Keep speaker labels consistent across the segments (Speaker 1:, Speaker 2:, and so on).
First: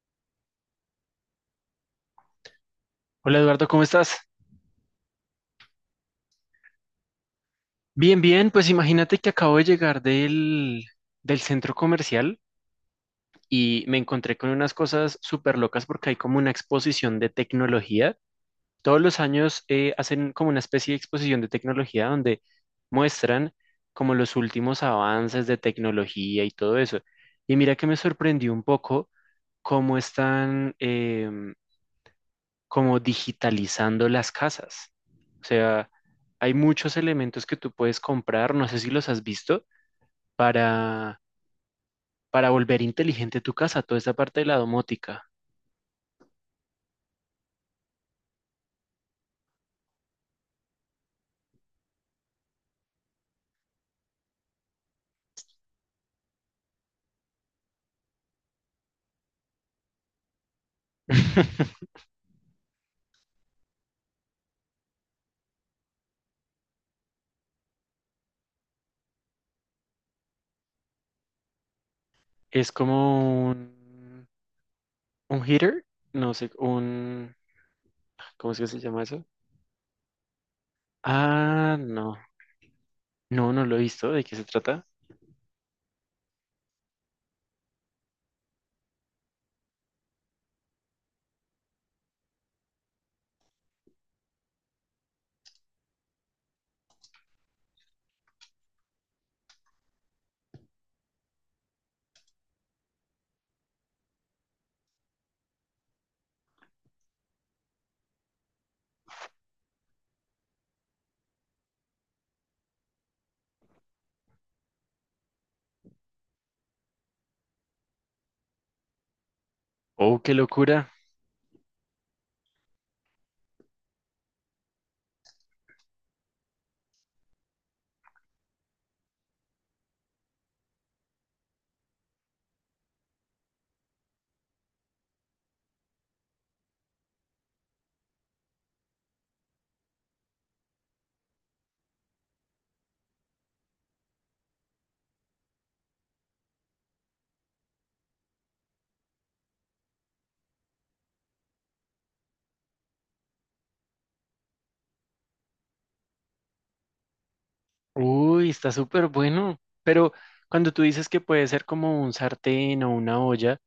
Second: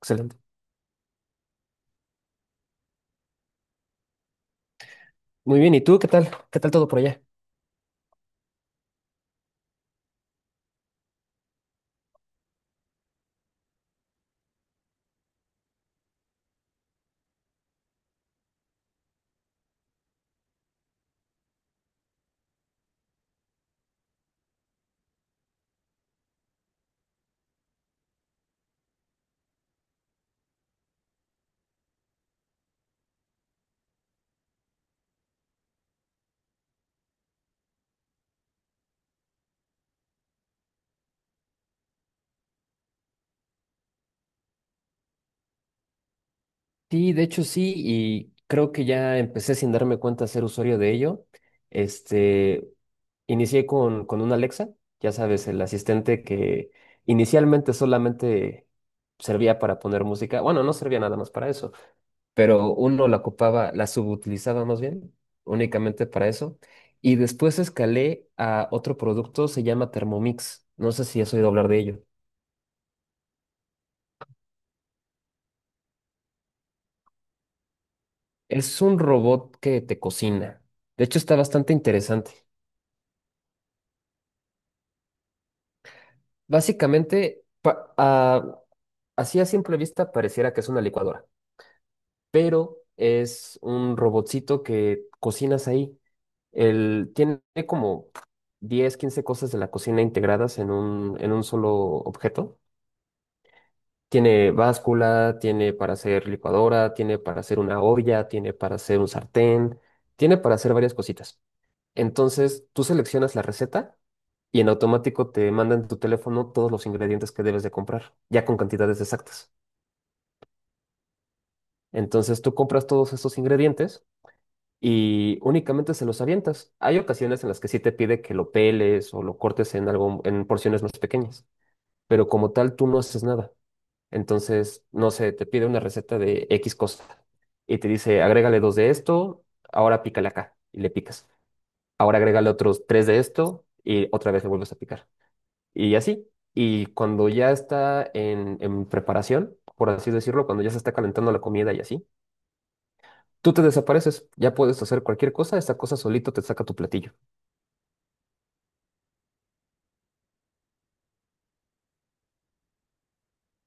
Speaker 1: Excelente.
Speaker 2: Hola Eduardo, ¿cómo estás?
Speaker 1: Muy bien, ¿y tú qué tal? ¿Qué tal todo por allá?
Speaker 2: Bien, bien, pues imagínate que acabo de llegar del centro comercial y me encontré con unas cosas súper locas porque hay como una exposición de tecnología. Todos los años hacen como una especie de exposición de tecnología donde muestran como los últimos avances de tecnología y todo eso. Y mira que me sorprendió un poco cómo están, como digitalizando las casas. O sea, hay muchos elementos que tú puedes comprar, no sé si los has visto, para, para volver inteligente tu casa, toda esta parte de la domótica.
Speaker 1: Sí, de hecho sí, y creo que ya empecé sin darme cuenta a ser usuario de ello. Este, Inicié con una Alexa, ya sabes, el asistente que inicialmente solamente servía para poner música. Bueno, no servía nada más para eso, pero uno la ocupaba, la subutilizaba más bien, únicamente para eso. Y después escalé a otro producto, se llama Thermomix. No sé si has oído hablar de ello.
Speaker 2: Es como un heater, no sé, un, ¿cómo es que se
Speaker 1: Es un
Speaker 2: llama eso?
Speaker 1: robot que te cocina. De hecho, está bastante
Speaker 2: Ah, no,
Speaker 1: interesante.
Speaker 2: no, no lo he visto, ¿de qué se trata?
Speaker 1: Básicamente, así a simple vista pareciera que es una licuadora, pero es un robotcito que cocinas ahí. Él tiene como 10, 15 cosas de la cocina integradas en un solo objeto. Tiene báscula, tiene para hacer licuadora, tiene para hacer una olla, tiene para hacer un sartén, tiene para hacer varias cositas. Entonces, tú seleccionas la receta y en automático te manda en tu teléfono todos los ingredientes que debes de comprar, ya con cantidades exactas.
Speaker 2: Oh, qué locura.
Speaker 1: Entonces, tú compras todos estos ingredientes y únicamente se los avientas. Hay ocasiones en las que sí te pide que lo peles o lo cortes en algo, en porciones más pequeñas, pero como tal tú no haces nada. Entonces, no sé, te pide una receta de X cosa y te dice, agrégale dos de esto, ahora pícale acá y le picas. Ahora agrégale otros tres de esto y otra vez le vuelves a picar. Y así. Y cuando ya está en preparación, por así decirlo, cuando ya se está calentando la comida y así, tú te desapareces. Ya puedes hacer cualquier cosa, esta cosa solito te saca tu platillo.
Speaker 2: Uy, está súper bueno. Pero cuando tú dices que puede ser como un sartén o una olla,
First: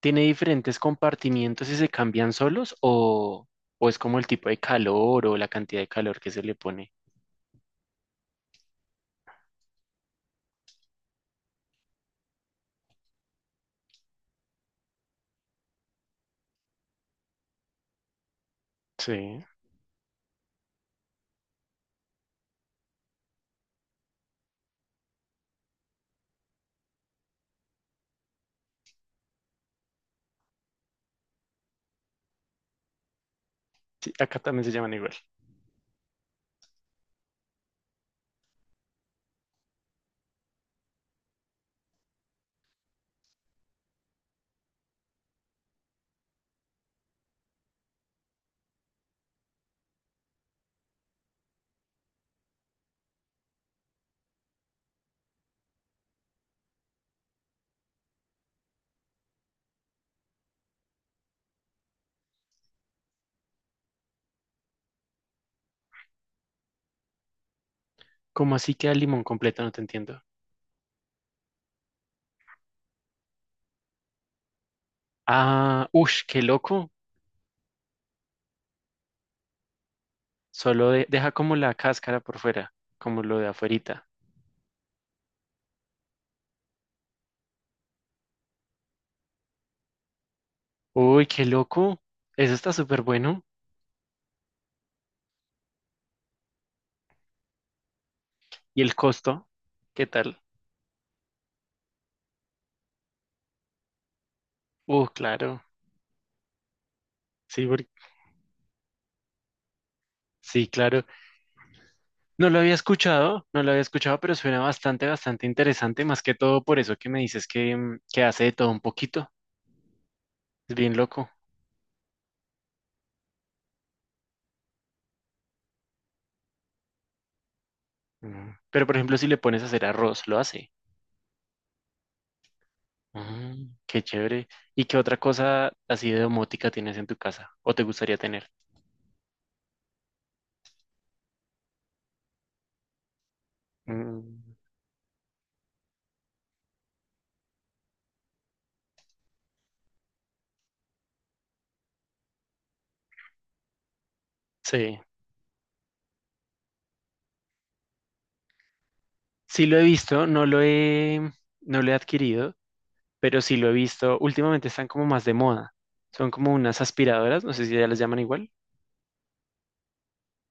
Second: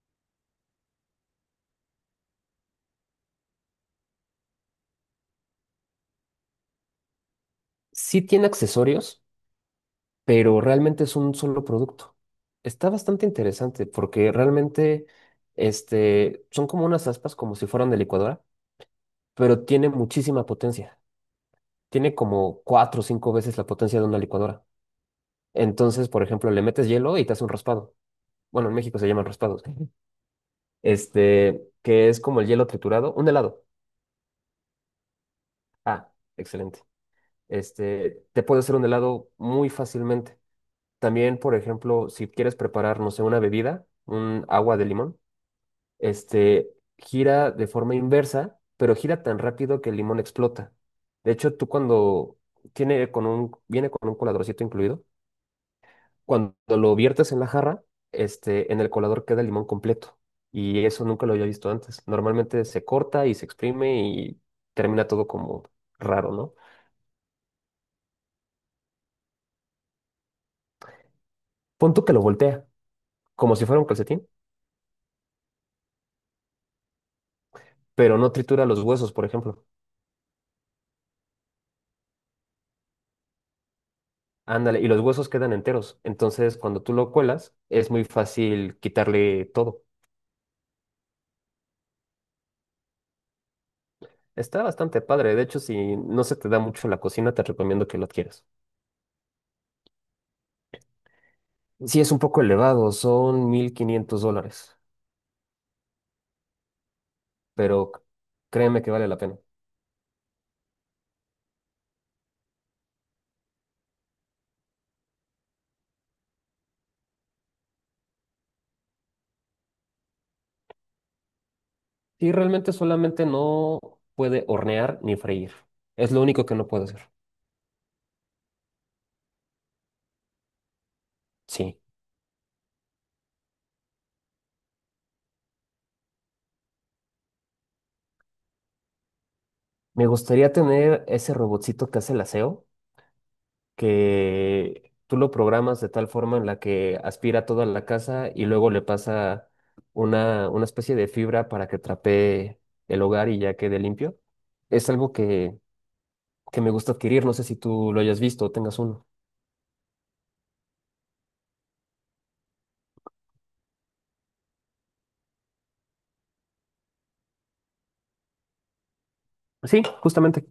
Speaker 2: ¿tiene diferentes compartimientos y se cambian solos o es como el tipo de calor o la cantidad de calor que se le pone?
Speaker 1: Sí tiene accesorios, pero realmente es un solo producto. Está bastante interesante porque realmente son como unas aspas como si fueran de licuadora,
Speaker 2: Sí,
Speaker 1: pero tiene muchísima potencia. Tiene como cuatro o cinco veces la potencia de una licuadora. Entonces, por ejemplo, le metes hielo y te hace un raspado. Bueno, en México se llaman raspados. Ujú. Que es como el hielo triturado, un helado.
Speaker 2: sí, acá también se llaman igual.
Speaker 1: Ah, excelente. Te puede hacer un helado muy fácilmente. También, por ejemplo, si quieres preparar, no sé, una bebida, un agua de limón, este, gira de forma inversa, pero gira tan rápido que el limón explota. De hecho, tú cuando viene con un coladorcito incluido, cuando lo viertes en la jarra, en el colador queda el limón completo. Y eso nunca lo había visto antes. Normalmente se corta y se exprime y termina todo como raro, ¿no?
Speaker 2: ¿Cómo así queda el limón completo? No te entiendo.
Speaker 1: Pon tú que lo voltea, como si fuera un calcetín,
Speaker 2: Ah, ush, qué loco.
Speaker 1: pero no tritura los huesos, por ejemplo.
Speaker 2: Solo deja como la cáscara por fuera, como lo de afuerita.
Speaker 1: Ándale, y los huesos quedan enteros. Entonces, cuando tú lo cuelas, es muy fácil quitarle todo.
Speaker 2: Uy, qué loco. Eso está súper bueno.
Speaker 1: Está bastante padre. De hecho, si no se te da mucho la cocina, te recomiendo que lo adquieras.
Speaker 2: ¿Y el costo? ¿Qué tal?
Speaker 1: Sí, es un poco elevado, son $1500,
Speaker 2: Claro. Sí,
Speaker 1: pero c- créeme que vale la pena.
Speaker 2: sí, claro. No lo había escuchado, no lo había escuchado, pero suena bastante, bastante interesante, más que todo por eso que me dices que, mm, que hace de todo un poquito. Es bien loco.
Speaker 1: Y realmente solamente no puede hornear ni freír. Es lo único que no puede hacer.
Speaker 2: Mm. Pero por ejemplo, si le pones a hacer arroz, lo hace.
Speaker 1: Sí.
Speaker 2: Mm, qué chévere. ¿Y qué otra cosa así de domótica tienes en tu casa o te gustaría tener?
Speaker 1: Me gustaría tener ese robotcito que hace el aseo,
Speaker 2: Mm,
Speaker 1: que tú lo programas de tal forma en la que aspira toda la casa y luego le pasa una especie de fibra para que trapee el hogar y ya quede limpio. Es
Speaker 2: sí,
Speaker 1: algo que me gusta adquirir, no sé si tú lo hayas visto o tengas uno.
Speaker 2: sí lo he visto, no lo he adquirido, pero sí lo he visto. Últimamente están como más de moda. Son como unas aspiradoras, no sé si ya las llaman igual.
Speaker 1: Sí, justamente.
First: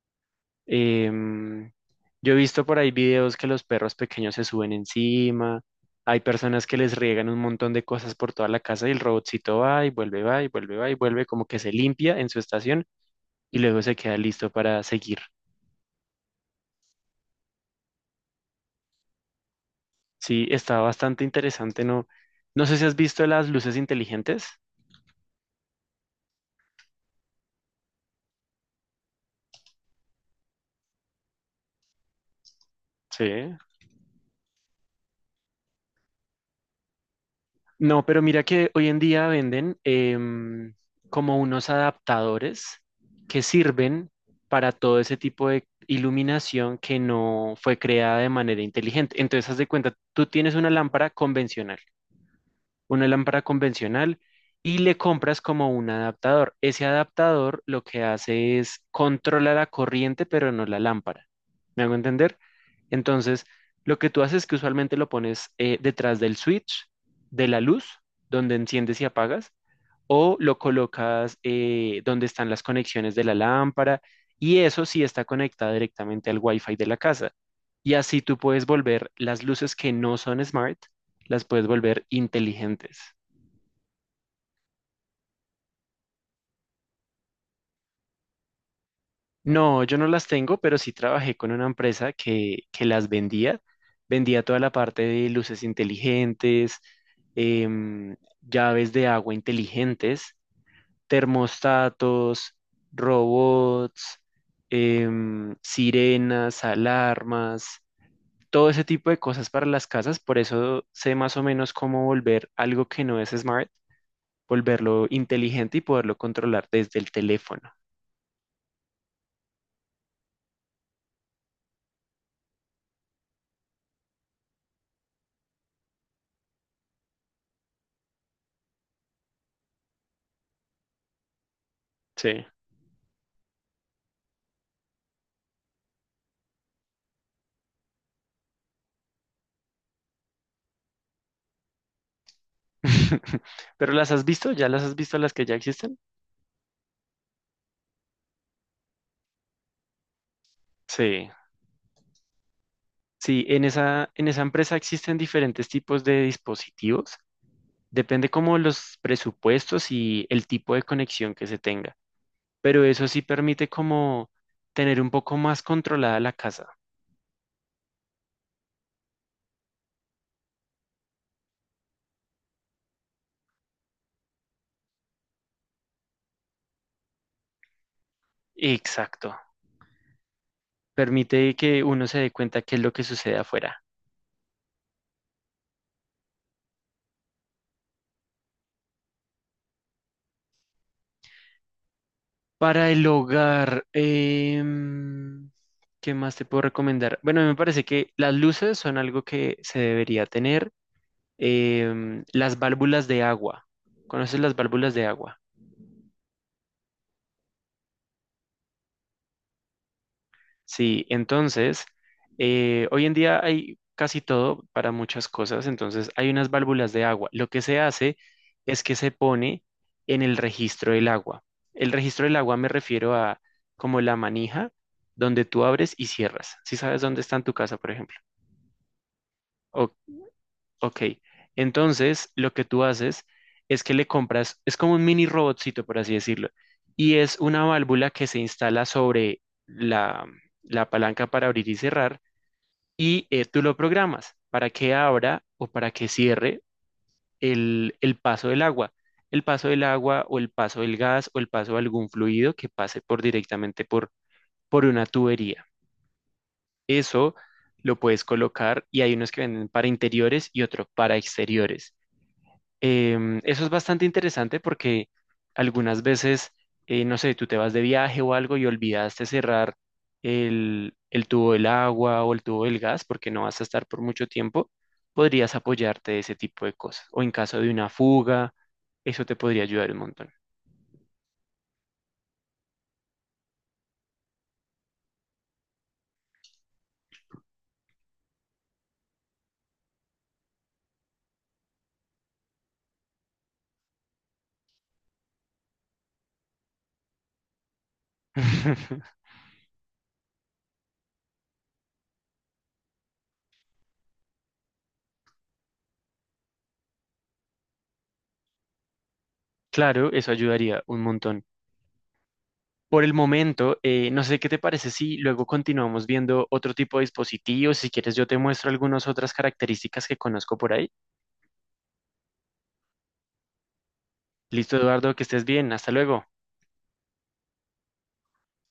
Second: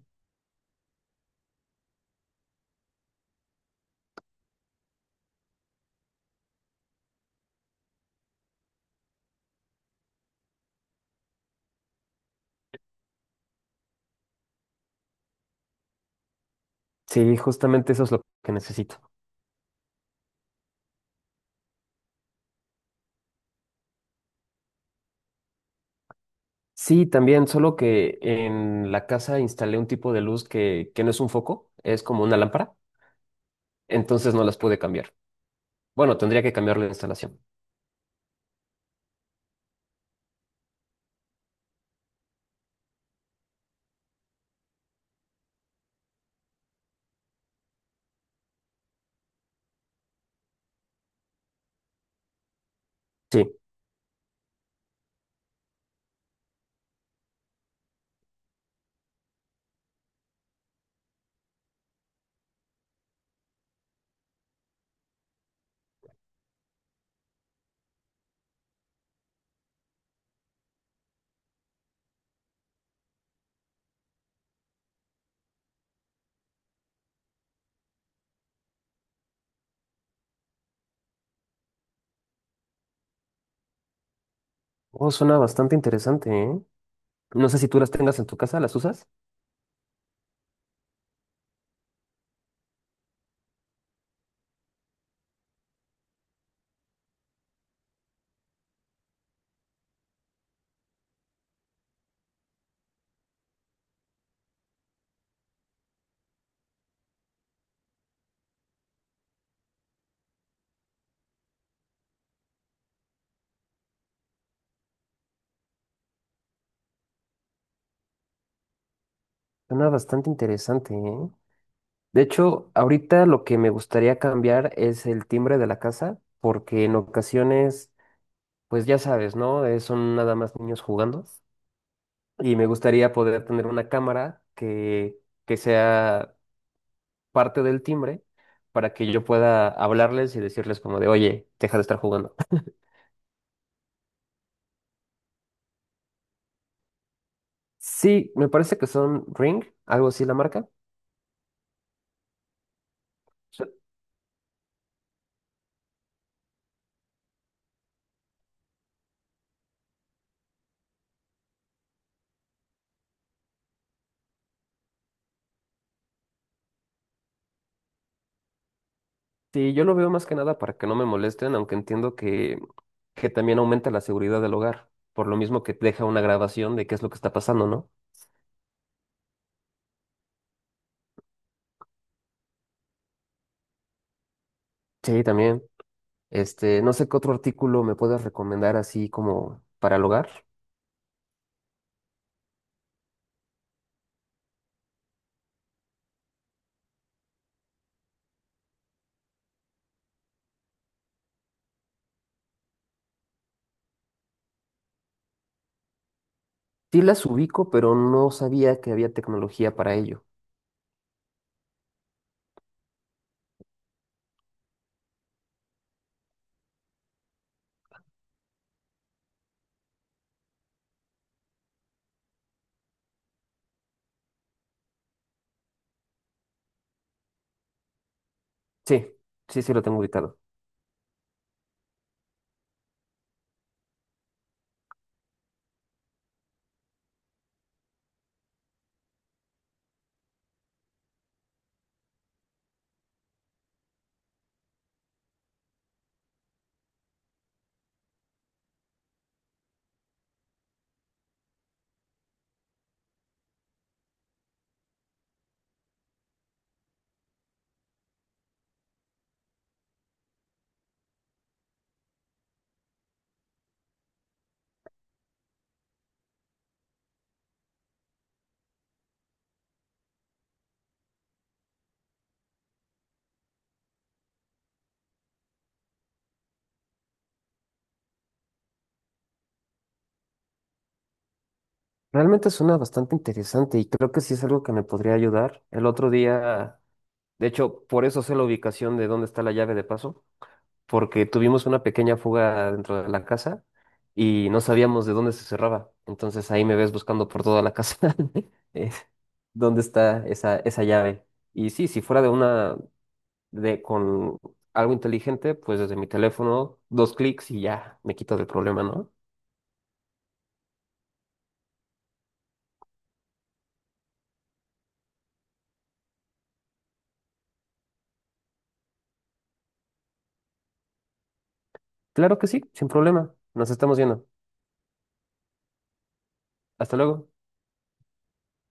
Speaker 2: Em, yo he visto por ahí videos que los perros pequeños se suben encima, hay personas que les riegan un montón de cosas por toda la casa y el robotcito va y vuelve, va y vuelve, va y vuelve, como que se limpia en su estación y luego se queda listo para seguir.
Speaker 1: Sí, justamente eso es lo que necesito.
Speaker 2: Sí, está bastante interesante, ¿no? No sé si has visto las luces inteligentes.
Speaker 1: Sí, también, solo que en la casa instalé un tipo de luz que no es un foco, es como una lámpara,
Speaker 2: Sí.
Speaker 1: entonces no las pude cambiar. Bueno, tendría que cambiar la instalación.
Speaker 2: No, pero mira que hoy en día venden como unos adaptadores que sirven para todo ese tipo de iluminación que no fue creada de manera inteligente. Entonces, haz de cuenta, tú tienes una lámpara
Speaker 1: Sí.
Speaker 2: convencional y le compras como un adaptador. Ese adaptador lo que hace es controla la corriente, pero no la lámpara. ¿Me hago entender? Entonces, lo que tú haces es que usualmente lo pones detrás del switch de la luz, donde enciendes y apagas, o lo colocas donde están las conexiones de la lámpara, y eso sí está conectado directamente al Wi-Fi de la casa. Y así tú puedes volver las luces que no son smart las puedes volver inteligentes.
Speaker 1: Oh, suena bastante interesante, ¿eh? No sé si tú las tengas en tu casa, ¿las usas?
Speaker 2: No, yo no las tengo, pero sí trabajé con una empresa que las vendía. Vendía toda la parte de luces inteligentes, em, llaves de agua inteligentes, termostatos, robots, sirenas, alarmas, todo ese tipo de cosas para las casas. Por eso sé más o menos cómo volver algo que no es smart, volverlo inteligente y poderlo controlar desde el teléfono.
Speaker 1: Suena bastante interesante, ¿eh? De hecho, ahorita lo que me gustaría cambiar es el timbre de la casa, porque en ocasiones, pues ya sabes, ¿no? Son nada más niños jugando.
Speaker 2: Sí.
Speaker 1: Y me gustaría poder tener una cámara que sea parte del timbre para que yo pueda hablarles y decirles como de, oye, deja de estar jugando.
Speaker 2: ¿Pero las has visto? ¿Ya las has visto las que ya existen?
Speaker 1: Sí, me parece que son Ring, algo así la marca.
Speaker 2: Sí. Sí, en esa empresa existen diferentes tipos de dispositivos. Depende como los presupuestos y el tipo de conexión que se tenga. Pero eso sí permite como tener un poco más controlada la casa.
Speaker 1: Sí, yo lo veo más que nada para que no me molesten, aunque entiendo que también aumenta la seguridad del hogar, por lo mismo que deja una grabación de qué es lo que está pasando, ¿no?
Speaker 2: Exacto. Permite que uno se dé cuenta qué es lo que sucede afuera.
Speaker 1: Sí, también. No sé qué otro artículo me puedas recomendar así como para el hogar.
Speaker 2: Para el hogar, ¿qué más te puedo recomendar? Bueno, me parece que las luces son algo que se debería tener. Em, las válvulas de agua. ¿Conoces las válvulas de agua?
Speaker 1: Sí las ubico, pero no sabía que había tecnología para ello.
Speaker 2: Sí, entonces, hoy en día hay casi todo para muchas cosas, entonces hay unas válvulas de agua. Lo que se hace es que se pone en el registro del agua. El registro del agua me refiero a como la manija donde tú abres y cierras. Si sabes dónde está en tu casa, por ejemplo.
Speaker 1: Sí, sí, sí lo
Speaker 2: Ok.
Speaker 1: tengo ubicado.
Speaker 2: Ok, entonces lo que tú haces es que le compras, es como un mini robotcito, por así decirlo, y es una válvula que se instala sobre la palanca para abrir y cerrar, y tú lo programas para que abra o para que cierre el paso del agua, el paso del agua o el paso del gas o el paso de algún fluido que pase por directamente por una tubería. Eso lo puedes colocar y hay unos que venden para interiores y otros para exteriores. Eso es bastante interesante porque algunas veces, no sé, tú te vas de viaje o algo y olvidaste cerrar el tubo del agua o el tubo del gas porque no vas a estar por mucho tiempo, podrías apoyarte de ese tipo de cosas. O en caso de una fuga, eso te podría ayudar un montón.
Speaker 1: Realmente suena bastante interesante y creo que sí es algo que me podría ayudar. El otro día, de hecho, por eso sé la ubicación de dónde está la llave de paso porque tuvimos una pequeña fuga dentro de la casa y no sabíamos de dónde se cerraba. Entonces ahí me ves buscando por toda la casa eh, dónde está esa llave. Y sí, si fuera de una, de con algo inteligente, pues desde mi teléfono, dos clics y ya me quito del problema, ¿no?
Speaker 2: Claro, eso ayudaría un montón. Por el momento, no sé qué te parece si luego continuamos viendo otro tipo de dispositivos. Si quieres, yo te muestro algunas otras características que conozco por ahí.
Speaker 1: Claro que sí, sin problema. Nos estamos viendo.
Speaker 2: Listo, Eduardo, que estés bien. Hasta luego.
Speaker 1: Hasta luego.